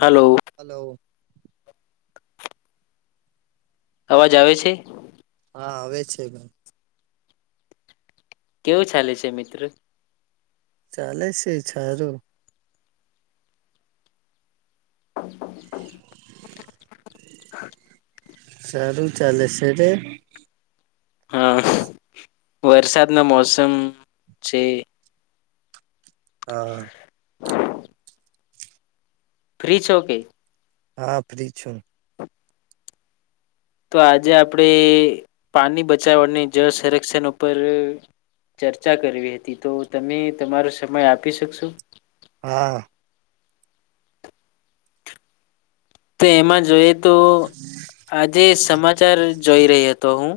Hello hello અવાજ આવે છે. હા આવે છે ભાઈ કેવું ચાલે છે મિત્ર ચાલે છે સારું [inaudible] [inaudible] સારુ ચાલે સેને હા વરસાદનો મોસમ છે. હા ફ્રી છો કે? હા ફ્રી છું. તો આજે આપણેે પાણી બચાવાને જળ સંરક્ષણ ઉપર ચર્ચા કરવી હતી તો તમે તમારો સમય આપી શકશો? હા. તો એમાં જોઈએ તો આજે સમાચાર જોઈ રહ્યો હતો હું.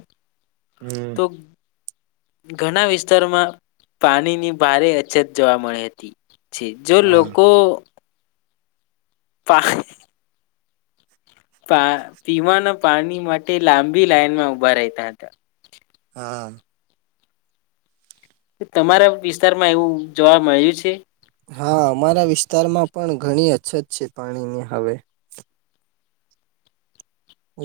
હમ્મ. તો ઘણા વિસ્તારોમાં પાણીની ભારે અછત જોવા મળી હતી. છે જો હા લોકો પા પા પીવાના પાણી માટે લાંબી લાઈનમાં ઉભા રહેતા હતા. હા. તમારા વિસ્તારમાં એવું જોવા મળ્યું છે? હા અમારા વિસ્તારમાં પણ ઘણી અછત છે પાણીની હવે.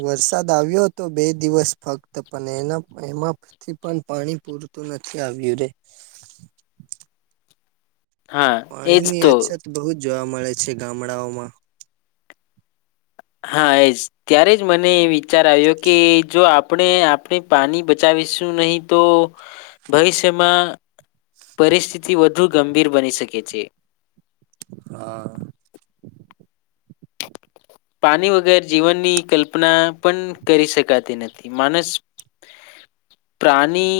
વરસાદ આવ્યો હતો બે દિવસ ફક્ત પણ એના એમાંથી પણ પાણી તુ નથી આવ્યુ રે [inaudible] હા એજ પાણીની તો અછત બહુ જ જોવા મળે છે ગામડાઓમા. હા એજ ત્યારે જ મને વિચાર આવ્યો કે જો આપણે આપણે પાણી બચાવ શું નહીં તો ભવિષ્યમાં પરિસ્થિતિ વધુ ગંભીર બની શકે છે. હા. પાણી વગર જીવનની કલ્પના પણ કરી શકાતી નથી માણસ પ્રાણી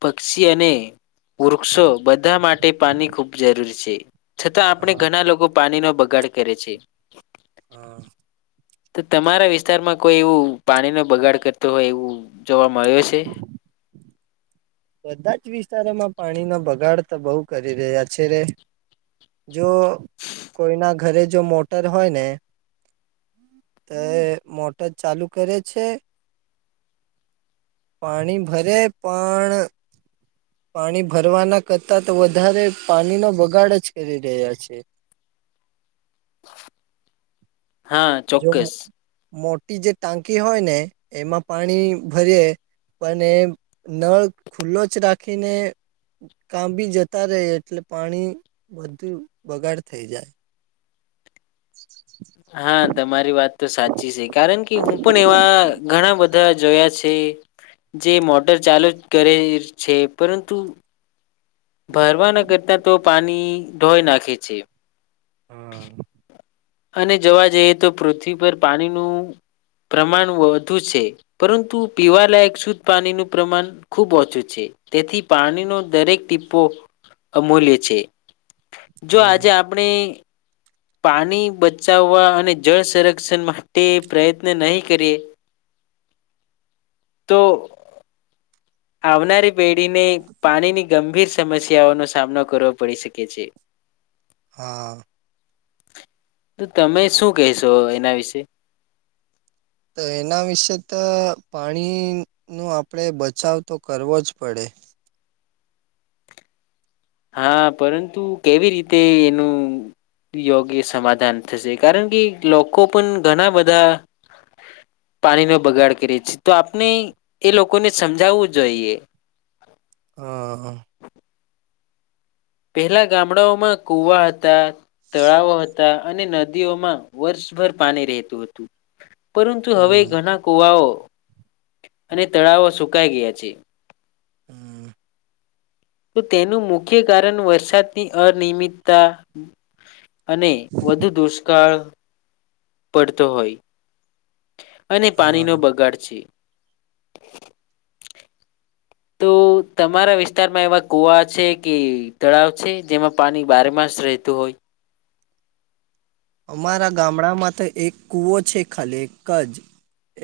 પક્ષી અને વૃક્ષો બધા માટે પાણી ખૂબ જરૂરી છે. છતાં આપણે હા ઘણા લોકો પાણીનો બગાડ કરે છે. [inaudible] તો તમારા વિસ્તારમાં કોઈ એવું પાણીનો બગાડ કરતો હોય એવું જોવા મળ્યો છે? [inaudible] બધા જ વિસ્તારોમાં પાણીનો બગાડ તો બહુ કરી રહ્યા છે રે. જો કોઈના ઘરે જો મોટર હોય ને. તે મોટર ચાલુ કરે છે. પાણી ભરે પણ પાણી ભરવાના કરતા તો વધારે પાણીનો બગાડ જ કરી રહ્યા છે. [inaudible] હા જો ચોક્કસ. મોટી જે ટાંકી હોય ને એમાં પાણી ભરીએે. પણ એ નળ ખુલ્લો જ રાખીને કામ બી જતા રહે એટલે પાણી વધુ બગાડ થઈ જાય. [inaudible] હા તમારી વાત તો સાચી છે કારણ કે હું પણ એવા ઘણા બ ધા જોયા છે જે મોટર ચાલુ જ કરે છે પરંતુ ભરવાના કરતા તો પાણી ધોઈ નાખે છે. હા અને જવા જઈએ તો પૃથ્વી પર પાણીનું પ્રમાણ વધુ છે પરંતુ પીવાલાયક શુદ્ધ પાણીનું પ્રમાણ ખુબ ઓછું છે. તેથી પાણીનો દરેક ટીપ્પો અમૂલ્ય છે. જો આજે હા આપણે પાણી બચાવવા અને જળ સંરક્ષણ માટે પ્રયત્ન નહી કરીએ. તો આવનારી પેઢીને પાણીની ગંભીર સમસ્યાઓનો સામનો કરવો પડી શકે છે. [inaudible] હા. તો તમે શું કહેશો એના વિશે. તો એના વિશે તો પાણીનો આપણેે બચાવ તો કરવો જ પડે. [inaudible] હા, પરંતુ કેવી રીતે એનું યોગ્ય સમાધાન થશે. કારણ કે લોકો પણ ઘણા બધા પાણીનો બગાડ કરીએ છે. તો આપણે એ લોકોને સમજાવું જોઈએ. હા પહેલા ગામડાઓમાં કુવા હતા, તળાવો હતા અને નદીઓમાં વર્ષ ભર પાણી રહેતું હતું. પરંતુ હવે હમ ઘણા કુવાઓ અને તળાવો સુકાઈ ગયા છે. હમ્મ. તો તેનું મુખ્ય કારણ વરસાદની અનિમિતતા અને વધુ દુષ્કાળ પડતો હોય. અને હા પાણીનો બગાડ છે. તો તમારા વિસ્તારમાં એવા કુવા છે કે તળાવ છે જેમાં પાણી બારેમાસ રહેેતુ હોય. અમારા ગામડામાં તો એક કૂવો છે. ખાલી એક જ.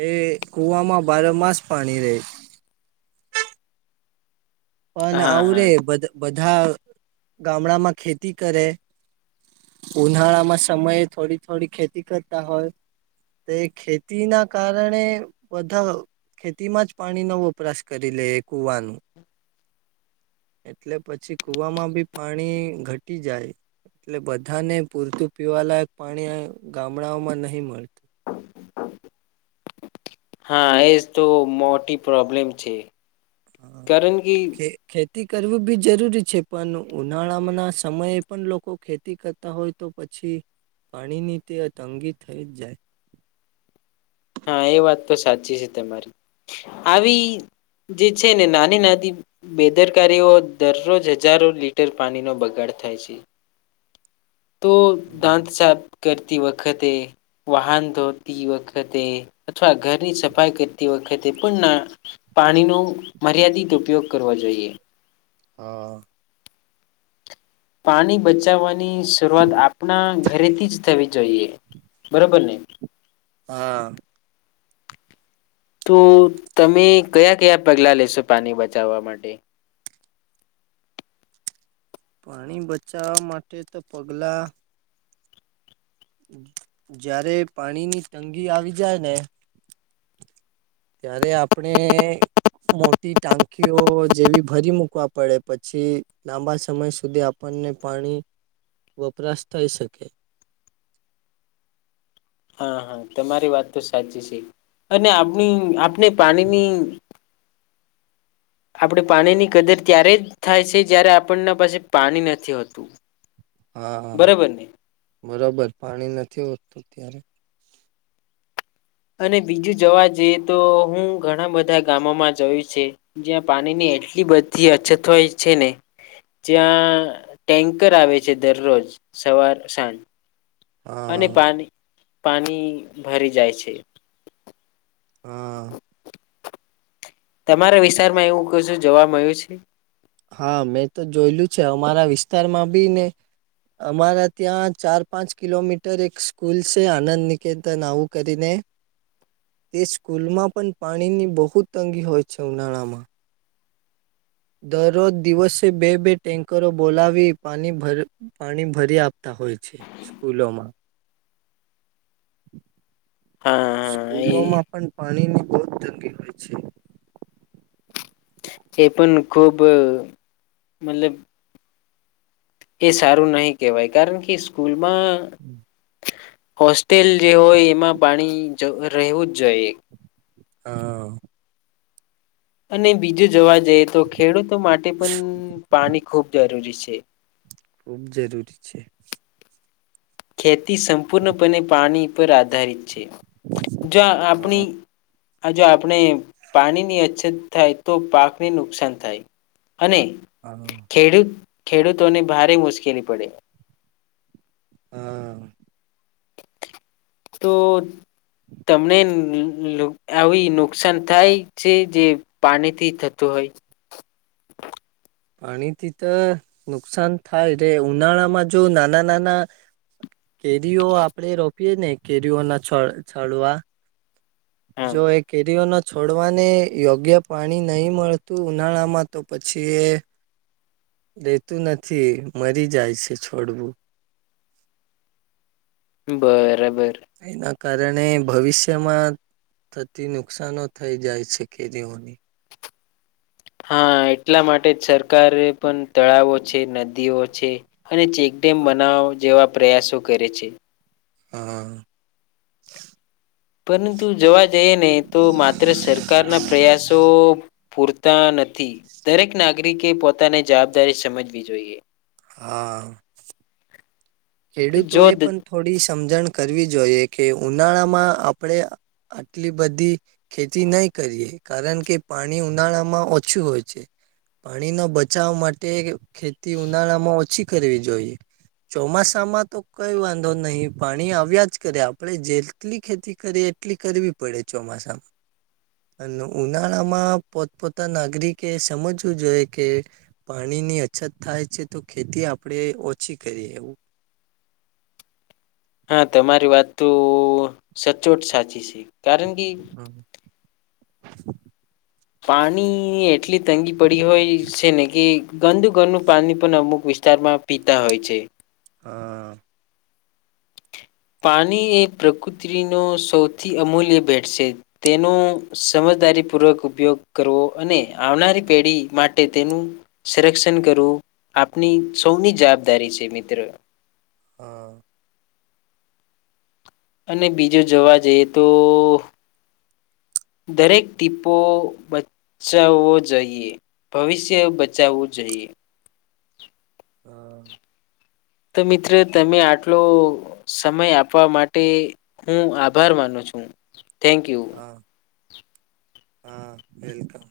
એ કુવામાં બારેમાસ પાણી રેય. પણ હા આવું રે હા બધ બધા ગામડામાં ખેતી કરે. ઉનાળામાં સમયે થોડી-થોડી ખેતી કરતા હોય. તે ખેતીના કારણે બધા ખેતીમાં જ પાણીનો વપરાશ કરી લે એ કુવાનું [inaudible] એટલે પછી કુવામાં બી પાણી ઘટી જાય. એટલે બધાને પૂરતું પીવાલાયક પાણી ગામડાઓમાં નહી મળતુ. હા, એજ તો મોટી પ્રોબ્લેમ છે. હન, કારણ કે ખે ખે તી કરવી બી જરૂરી છે. પણ ઉનાળામના સમયે પણ લોકો ખેતી કરતા હોય તો પ છી પાણીની તે તંગી થઈ જ જાય. [inaudible] હા, એ વાત તો સાચી છે તમારી. આવી જે છે ને નાની-નાની બેદરકારીઓ દરરોજ હજારો લીટર પાણીનો બગાડ થાય છે. તો દાંત સાફ કરતી વખતે, વાહન ધોતી વખતે, અથવા ઘરની સફાઈ કરતી વ ખતે પણ ના પાણીનો મર્યાદિત ઉપયોગ કરવા જોઈએ. હઅ. પાણી બચાવવાની શરૂઆત આપણા ધરેથી જ થવી જોઈએ. બરોબર ને. હા. તો તમે કયા કયા પગલા લેશો પાણી બચાવવા માટે? પાણી બચાવવા માટે તો પગલા જયારે પાણીની તંગી આવી જાય ને ત્યારે આપણે મોટી ટાંકીઓ જેવી ભરી મૂકવા પડે પછી લાંબા સમય સુધી આપણ ને પાણી વપરાશ થઈ શકે. હા, હા, તમારી વાત તો સાચી છે. અને આપણી આ ને પાણીની આપડે પાણીની કદર ત્યારે જ થાય છે જયારે આપણને પાસે પાણી નથી હોતું. હા બરાબર ને બરોબર પાણી નથી હોતું ત્યારે. અને બીજું જોવા જઈએ તો હું ઘણા બધા ગામોમાં જોયું છે જ્યાં પાણીની એટલી બધી અછત હોય છે ને જ્યાં ટેન્કર આવે છે દરરોજ સવાર સાંજ. અને હા પાણી પાણી ભરી જાય છે. હા. તમારા વિસ્તારમાં એવું કસુ જોવા મળ્યું છે. હા મેં તો જોયેલું છે અમારા વિસ્તારમાં બી ને અમારા ત્યાં ચાર પાંચ કિલોમીટર એક સ્કૂલ છે આનંદ નિકેતન આવું કરીને. તે સ્કૂલમાં પણ પાણીની બહુ તંગી હોય છે ઉનાળામાં. દરરોજ દિવસે બે બે ટેન્કરો બોલાવી પાણી ભર પાણી ભરી આપતા હોય છે સ્કૂલોમાં. હા શુ હા ગો માં એ પણ પાણીની બોવ તંગી હોય છે. જે પણ ખૂબ મતલબ એ સારું નહિ કેવાય કારણ કે સ્કૂલમાં હોસ્ટેલ જે હોય એમાં પાણી જ રહેવું જ જોઈએ. હા. અને બીજું જોવા જઈએ તો ખેડૂતો માટે પણ પાણી ખૂબ જરૂરી હે. ખુબ જરૂરી છે. ખેતી સંપૂર્ણપણે પાણી પર આધારિત છે જો હા આપણી આ જો આપણે પાણીની અછત થાય તો પાકને નુકસાન થાય. અને હા ખેડૂત ખેડૂતોને ભારે મુશ્કેલી પડે. હા. તો તમને આવી નુકસાન થાય છે જે પાણી થી થતું હોય. [inaudible] પાણીથી તો નુકસાન થાય રે ઉનાળામાં જો નાના નાના. [inaudible] કેરીઓ આપડે રોપીએ ને કેરીઓના છો ચોલવા હા જો એ કેરીઓ ન છોડવાને યોગ્ય પાણી નહી મળતું ઉનાળામાં તો પછી લેતું નથી મરી જાય છે છોડવું. બરાબર. તયના કારણે ભવિષ્યમાં થતી નુકશનો થઈ જાય છે કેરીઓને. હા એટલા માટે જ સરકારે પણ તળાવો છે નદીઓ છે. અને ચેકડેમ બનાવો જેવા પ્રયાસો કરે છે. હા. પરંતુ જોવા જઈએ ને તો માત્ર સરકારના પ્રયાસો પૂરતા નથી દરેક નાગરિકે પોતાને જવાબદારી સમજવી જોઈએ. હા. જો ખેડૂતોએ દ- પણ થોડી સમજણ કરવી જોઈએ કે ઉનાળામાં આપણે આટલી બધી ખેતી નહીં કરીએ. કારણ કે પાણી ઉનાળામાં ઓછું હોય છે પાણીનો બચાવ માટે. ખેતી ઉનાળામાં ઓછી કરવી જોઈએ ચોમાસ માં તો કઈ વાંધો નહીં પાણી આવ્યા જ કરે આપડે જેટલી ખેતી કરીએ એટલી કરવી. પડે ચોમાસામાં અને ઉનાળામાં પોતપોતા નાગરિકે સમજવું જોઈએ કે પાણી ની અછત થાય છે તો ખેતી આપડે ઓછી કરીએ એવું હા તમારી વાત તો સચોટ સાચી છે કારણ કે હમ. [inaudible] પાણી એટલી તંગી પડી હોય છે ને કે ગંદુ ઘરનું પાણી પણ અમુક વિ વિસ્તારમાં પીતા હોય છે. હા પાણી એ પ્રકૃતિનો સૌથી અમૂલ્ય ભેટ છે તેનો સમય દારી પૂર્વક ઉપયોગ કરવો અને આવનારી પેઢી માટે તેનું સંરક્ષણ કરવું આપની સૌની જવાબદારી છે મિત્રો હમ અને બીજું જોવા જઈએ તો દરેક ટીપો બચાવવો જોઈએ ભવિષ્ય બચાવવું જોઈએ. એ હ તો મિત્ર તમે આટલો સમય આપવા માટે હું આભાર માનું છું થેન્ક યુ હા હા વેલકમ